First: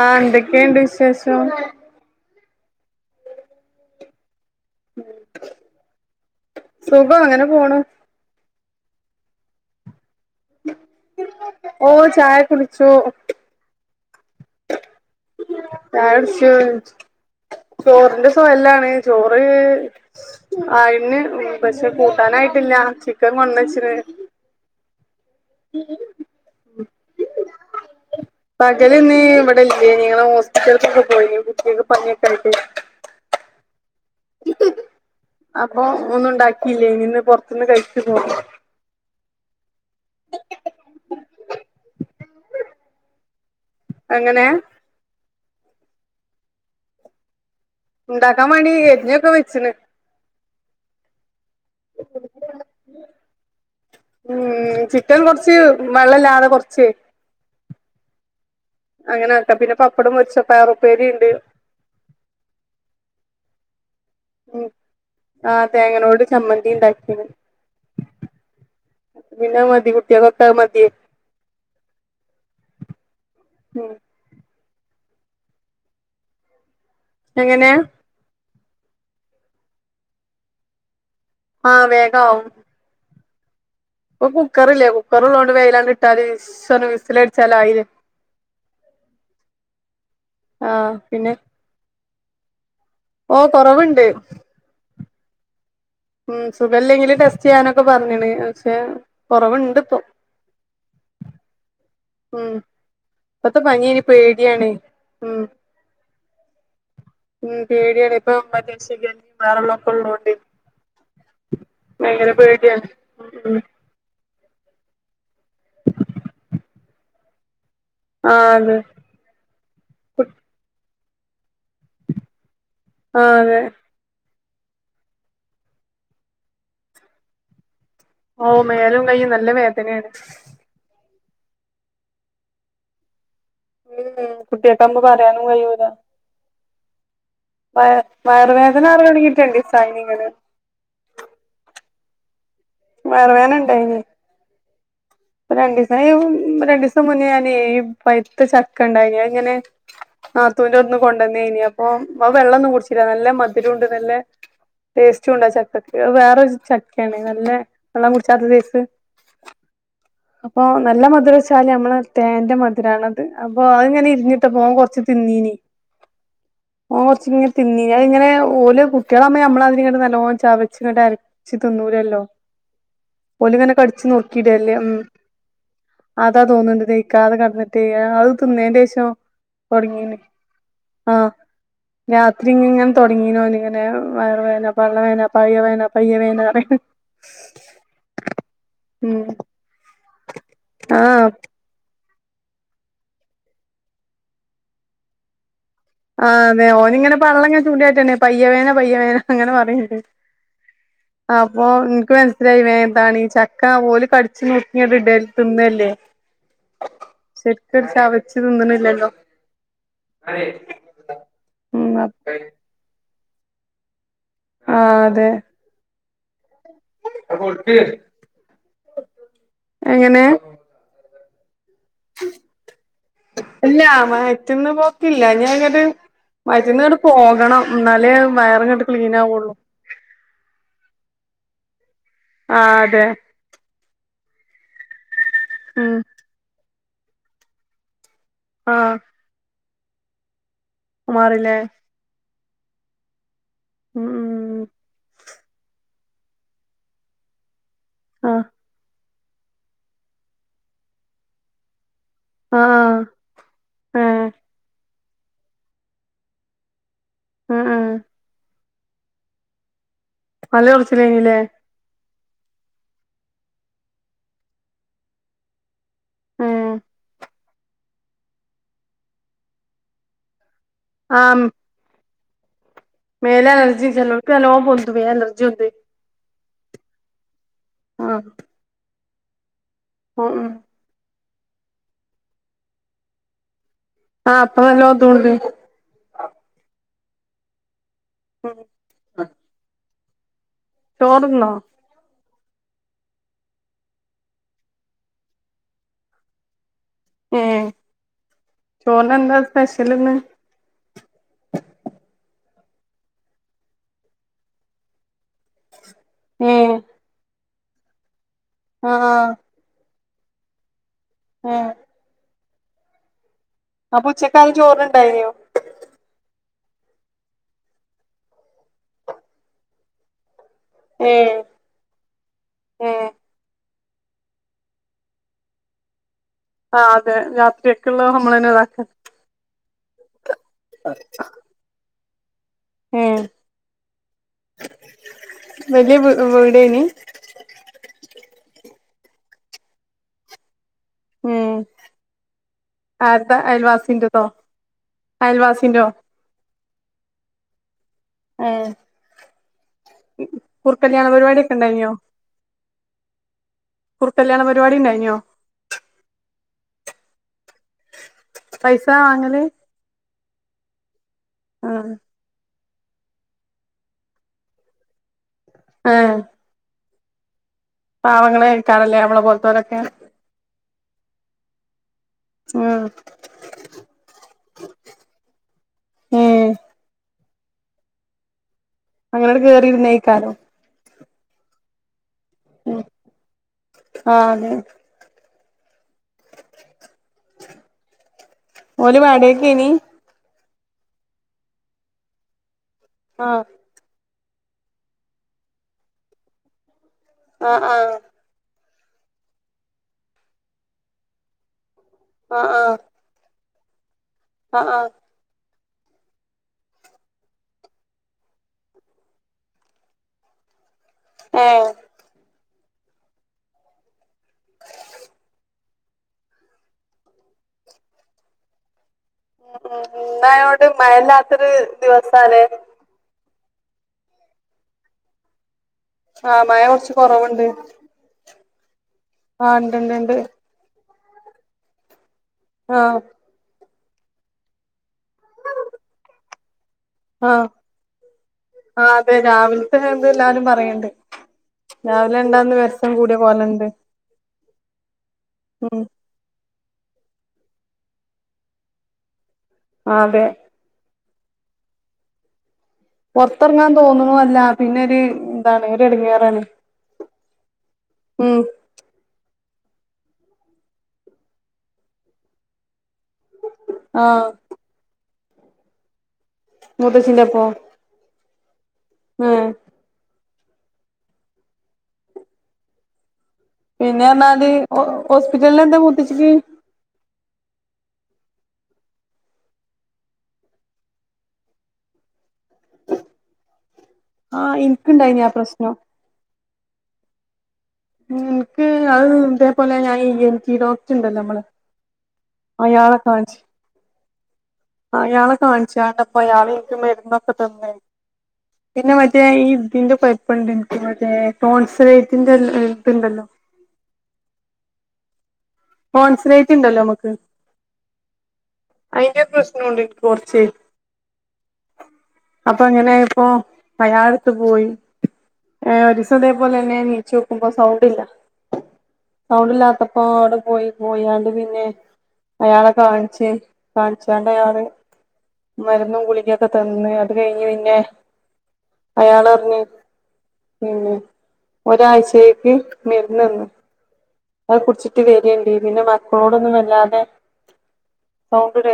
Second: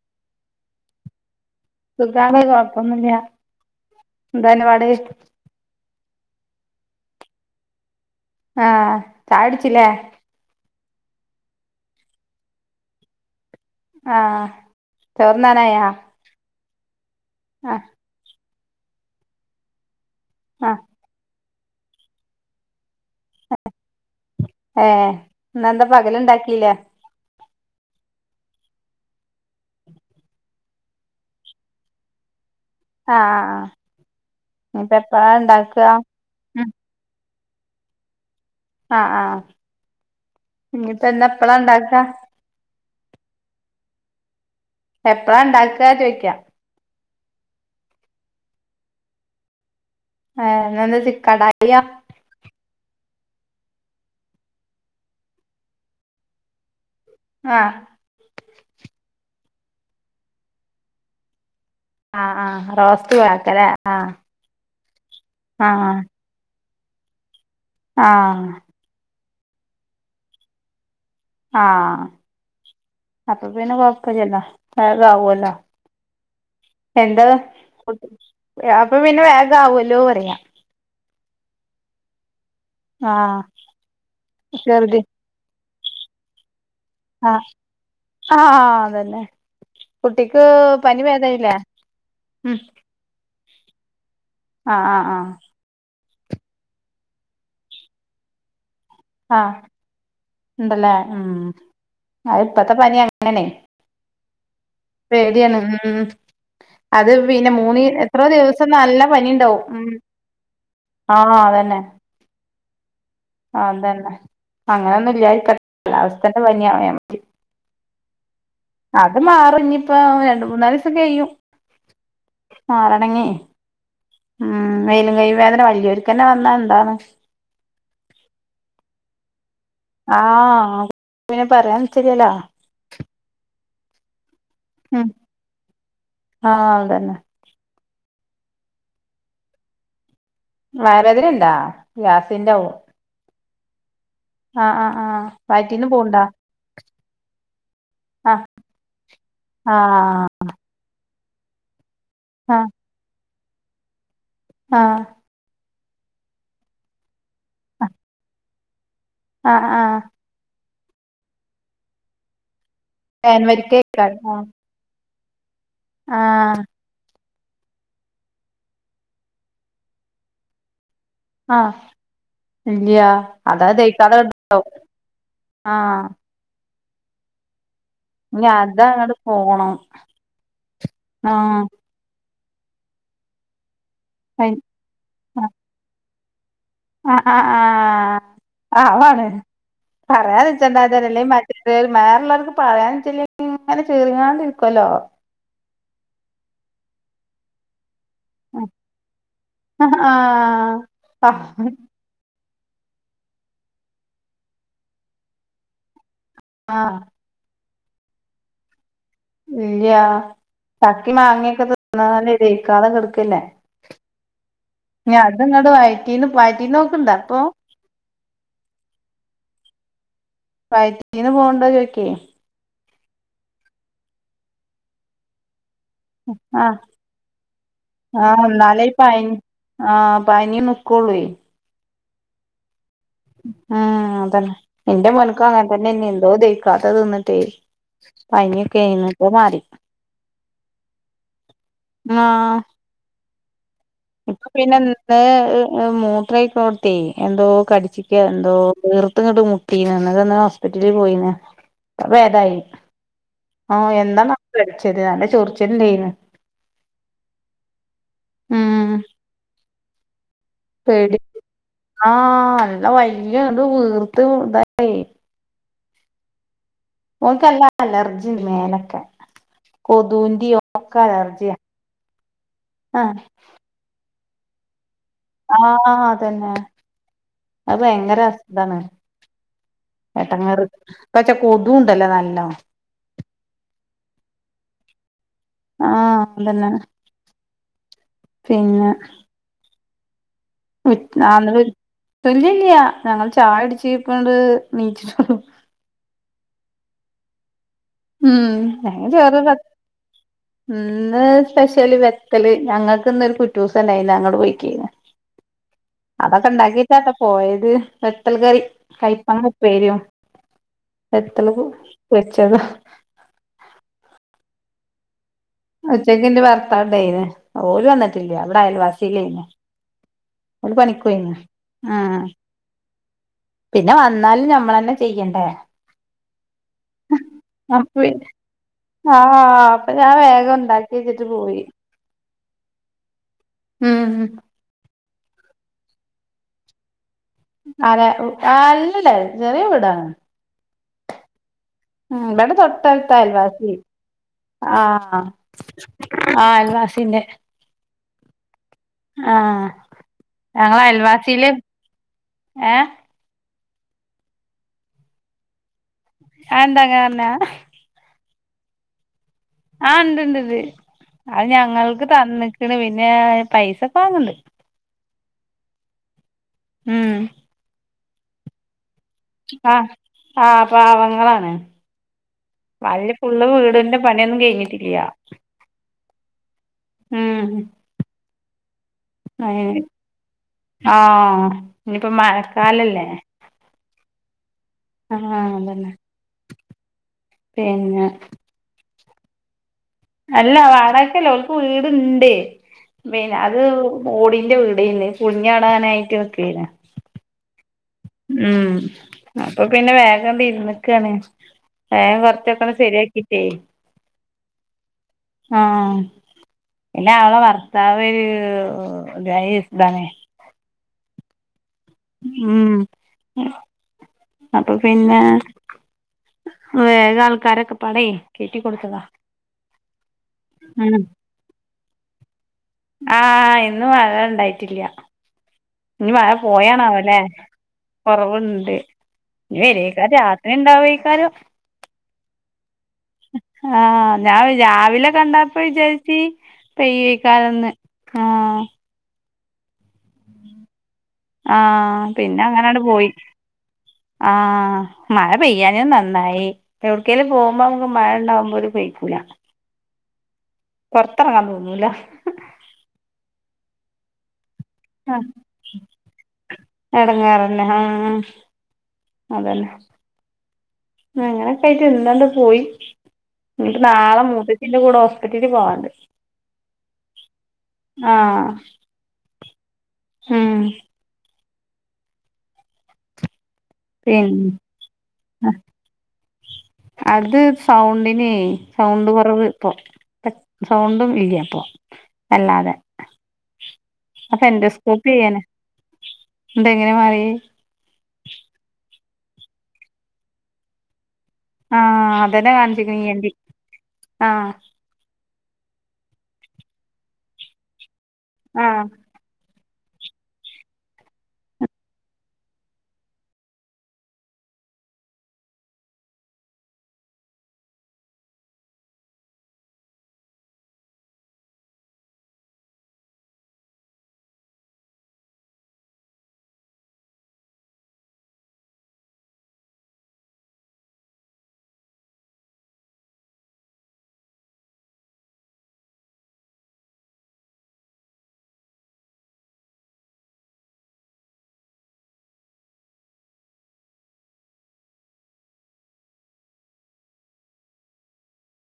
ആഹ് എന്തൊക്കെ ഇണ്ട് വിശേഷം? സുഖമാണ് കൊഴപ്പമൊന്നുമില്ല എന്താ നിന്റെ പാട്. സുഖം അങ്ങനെ പോണു. ആഹ് ചായ കുടിച്ചില്ലേ? ഓഹ് ചായ കുടിച്ചു. ആഹ് ചോറ്ന്നാനായാ ചായ കുടിച്ചു ആഹ് ചോറിന്റെ ഇപ്പ എല്ലാണ് ചോറ് ആഹ് ആയിണ് പക്ഷെ കൂട്ടാനായിട്ടില്ല ചിക്കൻ കൊണ്ട് വച്ചിന് ഏഹ് ഇന്ന് എന്താ പകലുണ്ടാക്കിയില്ലേ? പകലിന്ന് ഇവിടെ ഇല്ലേയിനി. ഞങ്ങള് ഹോസ്പിറ്റലിലൊക്കെ പോയിന്നു കുട്ടികൾക്ക് പനിയൊക്കെയായിട്ട്. ആ അഹ് ആഹ് ഇനി ഇപ്പം എപ്പഴാ ഉണ്ടാക്കുക? ഇല്ല ഇനി ഇന്ന് പുറത്തുന്ന് കഴിച്ചു പോന്നു. ആ ആഹ് ഇനിയിപ്പം എന്താ എപ്പളാ ഉണ്ടാക്ക? അങ്ങനെ എപ്പളാ ഉണ്ടാക്കുക ചോദിക്കാ? ഉണ്ടാക്കാൻ വേണ്ടി ഞാ പ്പോ വെച്ചിന്ന് ആഹ് എന്താ ഇന്ന് ചി കടായിയാ ഉം ചിക്കൻ കൊറച്ച് വെള്ള ഇല്ലാതെ കൊറച്ച് ആഹ് അങ്ങനെ ആക്കാം. പിന്നെ പപ്പടംപെരിച്ച് പയറുപ്പേരി ഉണ്ട്. ആ ആഹ് റോസ്റ്റ് പോലെ ആക്ക അല്ലേ? ആഹ് ആഹ് തേങ്ങലേട് ചമ്മന്തി ഉണ്ടാക്കിന്. ആഹ്. പിന്നെ മതി കുട്ടികളൊക്കെ അതു മതി ആഹ് അപ്പൊ പിന്നെ ഉം കൊഴപ്പം ഇല്ലല്ലോ. അത് ആവുവല്ലോ. എന്ത് എങ്ങനെ അപ്പൊ പിന്നെ വേഗം ആവുവല്ലോ പറയാം. ആഹ് വേഗമാവും. ആഹ് ഇപ്പം കുക്കറില്ലേ ചെറുത് കുക്കർ ഉള്ളോണ്ട് വേഗംഅങ്ങ് ഇട്ടാത് ഇശ് എന്ന് പറഞ്ഞ് വിസ് ആഹ് ആഹ് അത് തന്നെ. കുട്ടിക്ക് ആഹ് പനി ഭേതമായില്ലേ? ഉം. ഓ കൊറവുണ്ട്. ആഹ് ആഹ് ആഹ് ഉം സുഖമില്ലെങ്കില് ടെസ്റ്റ് ചെയ്യാനൊക്കെ പറഞ്ഞണ്. പക്ഷെ ആഹ് കൊറവുണ്ട് ഇപ്പൊ ഉണ്ടല്ലേ ഉം അ ഇപ്പത്തെ പനി അങ്ങനെയാണേ പേടിയാണേ പേടിയാണ്. ഉം. അത് പിന്നെ ഉം മൂന്നീ പേടിയാണ് എത്രയോ ഇപ്പൊ ദിവസം മറ്റേ നല്ല പനി ഷിഗല്ലയും ഉണ്ടാവും. ഉം. വേറെള്ളൊക്കെ ഉള്ളോണ്ട് ആഹ് അത് തന്നെ. ഭയങ്കര പേടിയാണ്. ഉം ഉം ആ അതന്നെ അങ്ങനെ ഒന്നും ഇല്ലായിരിക്കട്ടെ കാലാവസ്ഥന്റെ പനിയായാമതി. ആ അതെ അത് മാറും ഇനിയിപ്പ രണ്ടു മൂന്നാലു ദിവസംകഴിയും. മാറണങ്ങി ആഹ് അതെ ഉം മേലും കൈ വേദന വലിയ വർക്ക് തന്നെ വന്നാ എന്താണ്? ഓ മേലും കയ്യും നല്ല വേദന ആണ്. ആഹ് പിന്നെ പറയാൻ പറ്റുന്നില്ല ഉം. കുട്ടികൾക്കാവുമ്പം പറയാനു കഴിയൂല. ആഹ് അവൻതന്നെ. വയ വയറുവേദന പറഞ്ഞു തുങ്ങിയിട്ടുണ്ട് സൈനികന്. വയറുവേദനഉണ്ടോ? ഗ്യാസിന്റെ ആവും. വയറുവേദന ഉണ്ടായിനി ആഹ് ആഹ് ആഹ് പ്പ രണ്ട് വയറ്റീന്ന് പോവ്ണ്ടാ ദിവസായും രണ്ടു ദിവസം മുന്നേ ഞാനേ ഈ പഴുത്ത ആഹ് ചക്ക ഉണ്ടായിനി അതിങ്ങനെ ആഹ് നാത്തൂൻ്റെ പെണ്ണും കൊണ്ടന്നയിനി അപ്പോ അത് ആഹ് വെള്ളൊന്നും കുടിച്ചില്ല നല്ല മധുരം ഉണ്ട് നല്ല ടേസ് [unintelligible] ചക്കക്ക് അത് വേറൊരു ചക്കയാണ് നല്ല വെള്ളം കുടിച്ചാത്ത സേസ് അ അ അഹ് അപ്പൊ നല്ല മധുരം വച്ചാല് നമ്മള് തേന്റെ മധുരമാണത് അപ്പൊ അത് ഞാൻ തേൻവരിക്കയ്ക്കാരം ആഹ് ഇരിഞ്ഞിട്ടപ്പോ അവൻ കൊറച്ച് തിന്നിനി ആഹ് ഓർച്ചിങ്ങ തിന്നിന ഇങ്ങനെ ഓല് കുട്ടികളാവുമ്പ നമ്മള് അതിനിങ്ങട്ടു നല്ലോലെ ചവചിങ്ങട്ടു അരക്കും അഹ് ഇല്ല്യാ അതാ ഓലിങ്ങനെ കടിച്ച് ദഹിക്കാതെ കിടപ്പുണ്ടാവും നുറുക്കിയിടല്ലേ ഉം ആഹ് അതാ തോന്നുന്നുണ്ട് ദഹിക്കാതെ കിടന്ന് തിയാ അത് ഇഞ്ഞ് തിന്നേൻ്റെ ശേഷം അതങ്ങട്ട് പോണം തുടങ്ങീന് ആഹ് രാത്രി ഇങ്ങനെ തുടങ്ങീനോ ഓൻ ഇങ്ങനെ വയർ അയ് വേദന പള്ള വേദന പഴയ വേദന പയ്യ വേദന പറയും അ ആഹ് ആ അവൻ ഉം പറയ് പറയാന്നുവച്ചെന്തോച്ചാല് അല്ലേൽ ആഹ് മറ്റേ ഇതേത് മേറെഉള്ളവർക്ക് പറയാന്ന് വെച്ച ഇങ്ങനെ ചെറിങ്ങാണ്ടിരിക്കുവല്ലോ ആ അതെ ഓനിങ്ങനെ പള്ളങ്ങനെ ചൂണ്ടി കാണിച്ചാണ് പയ്യ വേന പയ്യ വേന അങ്ങനെ പറയണിണ്ട് ആഹ് അപ്പൊ എനിക്ക് മനസ് ത്രയായി വേന്താണീ ചക്ക ഓല് കടിച്ച് നുറുക്കി ഇങ്ങട് ഇടു തിന്നുഅല്ലേ ആഹ് ശരിക്കും ചവച്ച് തിന്നണില്ലല്ലോ ഇല്ല്യാ ചക്കി മാങ്ങിയൊക്കെ ഉം തിന്നാല് ദഹിക്കാതെ കെടുക്കല്ലേ ആ ഇഞ അതെ അതിങ്ങട് വൈറ്റീന്ന് വയറ്റിന്നു പോക്കുണ്ടോ ഇപ്പൊ എങ്ങനെ വയറ്റീന് പോകേണ്ടോ ചോയിക്ക് ഇല്ലാ വയറ്റിന്ന് പോക്കില്ല ഞാൻ ഒരു ആഹ് വയറ്റിന്നങ്ങട്ട് പോകണം എന്നാലേ ആഹ് വയറ് എന്നാലേ അങ്ങട്ട് ഈ ക്ലീൻ പനി ആവുള്ളൂ ആഹ് പനീം നിക്കൊള്ള ആഹ് അതെ ആഹ് അതന്നെ എന്റെ മോന്ക്ക് അങ്ങനെ ഉം തന്നെ എന്തോ ദാഹിക്കാത്തത് തിന്നിട്ടെ ആ പനിയൊക്കെ അയിന്നു ഇപ്പോ മാറി മാറില്ലേ ആഹ് ഉം ഇപ്പൊ പിന്നെ ഉം ഇന്ത് മൂത്രമൊഴിക്കണടത്തേ എന്തോ കടിച്ചിക്ക ആ എന്തോ വീർത്തങ്ങട്ട് മുട്ടീന്ന് എന്നിട്ടിന്ന് ഹോസ്പിറ്റലിൽ പോയിന്ന ഇപ്പ ഭേദായി ആ ആഹ് ആ എന്താണോ [unintelligible] കടിച്ചത് നല്ല ചോറിച്ചില് ഉണ്ടായിന് ആഹ് ആഹ് ഉം നല്ല പേടി ചൊറിച്ചിലായിന്നൂല്ലേ ആഹ് എൻ്റെ വയ്റ്റ്ല് ത് വീർത്ത് ഇതായി ഉം ഓക്കെല്ലാം അലർജിയുണ്ട് മേലൊക്കെ കൊതുന്റെ ഒക്കെ ആ അലർജിയ മേല് അലർജിയ ചിലർക്കു നല്ലോണം പൊന്തും മേല് അലർ ആഹ് അതന്നെ അത് ആ ഭയങ്കര അസസ്ഥതയാണ് ഉം ഉം എടങ്ങേറ് പ്പച്ച കൊതുംണ്ടല്ല നല്ല ആഹ് അപ്പ നല്ല കൊതുണ്ട് ആഹ് അതന്നെ ഉം പിന്നെ [unintelligible] ചോറ്ന്നോ ഇല്യ ഇല്ല ഞങ്ങള് ചായ കുടിച്ചിട്ടിപ്പങ്ങട് എണീച്ചോട്ടൊള്ളു ഏഹ് ഉം ഏ ചെറുത് സ്പെഷ്യലിന്ന് ഇന്ന് സ്പെഷ്യല് വെക്കല് ഞങ്ങൾക്ക് ഇന്നൊരു കുറ്റുസണ്ടായിനി അങ്ങട് പോയക്കേനി ഏ അതൊക്കെണ്ടാക്കിട്ടാട്ടോ പോയത് വെത്തൽ കറി ആ കയപ്പ പ്പേരിം വെത്തല് ഏ പൊരിച്ചതും അപ്പൊ ഉച്ചക്കാരും ചോറ്ന്ണ്ടായിനോ ഉച്ചക്കിന്റെ ഭർത്താവിണ്ടേനി ഓര് വന്നിട്ടില്ല ഇവടെ അയൽവാസിലേനി. ഓല് പണിക്കോയിന്. ഏഹ് ആഹ് ഏഹ് പിന്നെ വന്നാലും നമ്മളെന്നെ ചെയ്യണ്ടേ? ആഹ് അതെ അപ്പ രാത്രിക്കിള്ളെ നമ്മളെന്നെ ഇതാക്ക ആഹ് അപ്പൊ ഞാൻ വേഗം ഇണ്ടാക്കി വെച്ചിട്ട് പോയി. ഉം ഉം. വല്ല്യ വീ വീടെനി? ആരെ അല്ലല്ല ചെറിയ വീടാണ്. ഉം ഉം ഇവടെ തൊട്ടടുത്ത് ആര്താ അയൽവാസി അയൽവാസിന്റെതോ ആഹ്. അയൽവാസിന്റോ ആ അയൽവാസിന്റെ. ഏഹ് ആഹ് ഞങ്ങളെ കുറുക്കല്യാണ അയൽവാസില് പരിപാടിയൊക്കെ ഇണ്ടായിനോ ഏഹ് കുർകല്യാണ പരിപാടിണ്ടായിനിയോ? അയെന്താ അങ്ങനറഞ്ഞ. പൈസ വാങ്ങല്? ആഹ് ഇണ്ടിണ്ടിണ്ട് അത് ആഹ് ഞങ്ങൾക്ക് തന്ന്ക്കണ് പിന്നെ പൈസക്ക് വാങ്ങിണ്ട്. ആഹ്. ഉം. പാവങ്ങളെക്കാരല്ലേ ഞമ്മളെ പോ ആഹ് ആഹ് പാവങ്ങളാണ് ആഹ് വല്ല് ഫുള്ള് വീടിന്റെ പണിയൊന്നും കഴിഞ്ഞിട്ടില്ല്യാ. ഏഹ് ഉം. അങ്ങനട് കേറി അയിന് ഇരുന്നേക്കാരം. ആഹ് ഇഞ്പ്പോ ഉം മഴക്കാലല്ലേ. ആഹ് അതെ. ആഹ് അതന്നെ പിന്നെ ഓല് വാടകക്കെനി? അല്ല വാടകക്കല്ല ഓൽക്ക് വീടുണ്ട് പിന്നെ ആഹ് അത് ഓടിന്റെ വീടെനി പൊളിഞ്ഞാടാനായിട്ട് നിക്കെന. ആഹ് ആഹ് ഉം അപ്പൊ പിന്നെ വേഗണ്ട് ഇരിന്നിക്കാണ് വേഗം ആഹ് കൊറച്ചൊക്കെ ആഹ് ഒന്ന് ശരിയാ ക്കിട്ടേ. ആഹ് ആഹ്. ആഹ്. പിന്നെ അവളെ വർത്താവ് ഒരു [unintelligible] താണേ. ഏഹ്? ഉം അപ്പൊ പിന്നെ വേഗ ആൾക്കാരൊക്കെപ്പാടെ കെട്ടി കൊടുത്തതാ. ഉം ഉം ഇന്നായൊണ്ട് ഉം മഴല്ലാത്തൊരു ദിവസാലെ ആഹ് ഇന്ന് മഴണ്ടായിട്ടില്ല്യ ഇഞ് മഴ ആഹ് കൊറച്ച് പോയണാവല്ലെ. കൊറവുണ്ട് കൊറവുണ്ട് ആഹ് ഇനി വരേക്കാര് ഇണ്ട്ണ്ട്ണ്ട് രാത്രി ഇണ്ടാവേക്കാരം. ആഹ്. ആഹ് ഞാൻ രാവിലെ കണ്ടപ്പോ വിചാരിച്ചി ആഹ് പെയ്യേക്കാരം ന്ന് ആഹ്. രാവിലത്തെ എന്ത എല്ലാരും പറയണ്ട്. ആഹ് രാവിലെ പിന്നെ ഇണ്ടാന്ന് അങ്ങനട് വെരസം കൂടിയ പോലെണ്ട് പോയിആഹ് മഴ ഉം പെയ്യാഞെ നന്നായി. ന്നായി എവിടക്കേലും പോകുമ്പോ നമുക്ക് മഴ ഉണ്ടാവകുമ്പോ ഒരു പെയിക്കൂല. ആഹ് അതെ. പോറത്തിറങ്ങാൻ തോന്നൂല്ല. പൊർത്തർങ്ങാൻ തോന്ന്ണു അല്ല. പിന്നെ ഒരു താണ് ഒരു എടങ്ങേറാണ്. എടങ്ങേറന്നെ ആഹ് ഉം അതന്നെ, അങ്ങനെക്കെ ആയിട്ട് എന്താണ്ട് പോയി. എനിക്ക് നാളെ ആഹ് മൂത്തച്ചിന്റെ കൂടെ ഹോസ്പിറ്റലിൽ പോവാണ്ട്. മൂത്തച്ചിന്റെ ഒപ്പം. ആഹ് ആഹ് ഉം. പിന്നെ എന്നാല് ഹോ ഹോസ്പിറ്റലിൽ എന്താ മൂത്ത ച്ചിക്ക്? അത് സൗണ്ടിനെ സൗണ്ട് കുറവ് ഇപ്പൊ. [unintelligible] സൗണ്ടും ഇല്ല ഇപ്പൊ അല്ലാതെ... അപ്പ ആഹ് എന്റോസ്കോപ്പി ഇനിക്കുണ്ടായിനി ആ ചെയ്യാന. പ്രശ്നം ണ്ടെങ്ങനെ മാറിയെ? ഇൻക്ക് അത് ഇതേപോലെ ഞാന് ഇ എൻ ടി ഡോക്ട് ഇണ്ടല്ലോ നമ്മളെ ആഹ്, അതന്നെ കാണിച്ചെക്ണ്. അയാളെ ഇ. എൻ. ഡി. കാണിച്ച് ആഹ് അയാളെ കാണിച്ചാണ്ട് ഇപ്പൊ അയാള് ഇൻക്ക് മരുന്നൊക്കെ തന്ന്. ആഹ് പിന്നെ മ റ്റേ ഈ ഇതിന്റെ കൊഴപ്പണ്ട് ഇൻക്ക്, മറ്റേ ടോൺസലേറ്റിന്റെ ഇത്ണ്ടല്ലോ ടോൺസിലേറ്റ് ഉണ്ടല്ലോ നമ്മക്ക്. അയിന്റെ പ്രശ്നം ഉണ്ട് ഇൻക്ക് കൊറച്ച്. അപ്പൊ അങ്ങനെ ആയപ്പൊ അയാളത്ത് പോയി. ഏഹ് ഒരീസം ഇതേപോലെന്നെ നീച്ചോക്കുമ്പം സൗണ്ട് ഇല്ല. സൗണ്ട് ഇല്ലാത്തപ്പോ, അവിടെ പോയി പോയാണ്ട് പിന്നെ അയാളെ കാണിച്ച്‌. കാണിച്ചാണ്ട് അയാള്, മരുന്നും ഗുളിഗൊക്കെ തന്ന്, അത് കഴിഞ്ഞ് പിന്നെ. അയാള് അറഞ്ഞ് പിന്നെ ഒരാഴ്ചേക്ക് മരുന്ന് തന്നു. അത് കുടിച്ചിട്ട് വെരേണ്ടി. പിന്നെ മക്കളോടൊന്നും വല്ലാതെ സൗണ്ടിട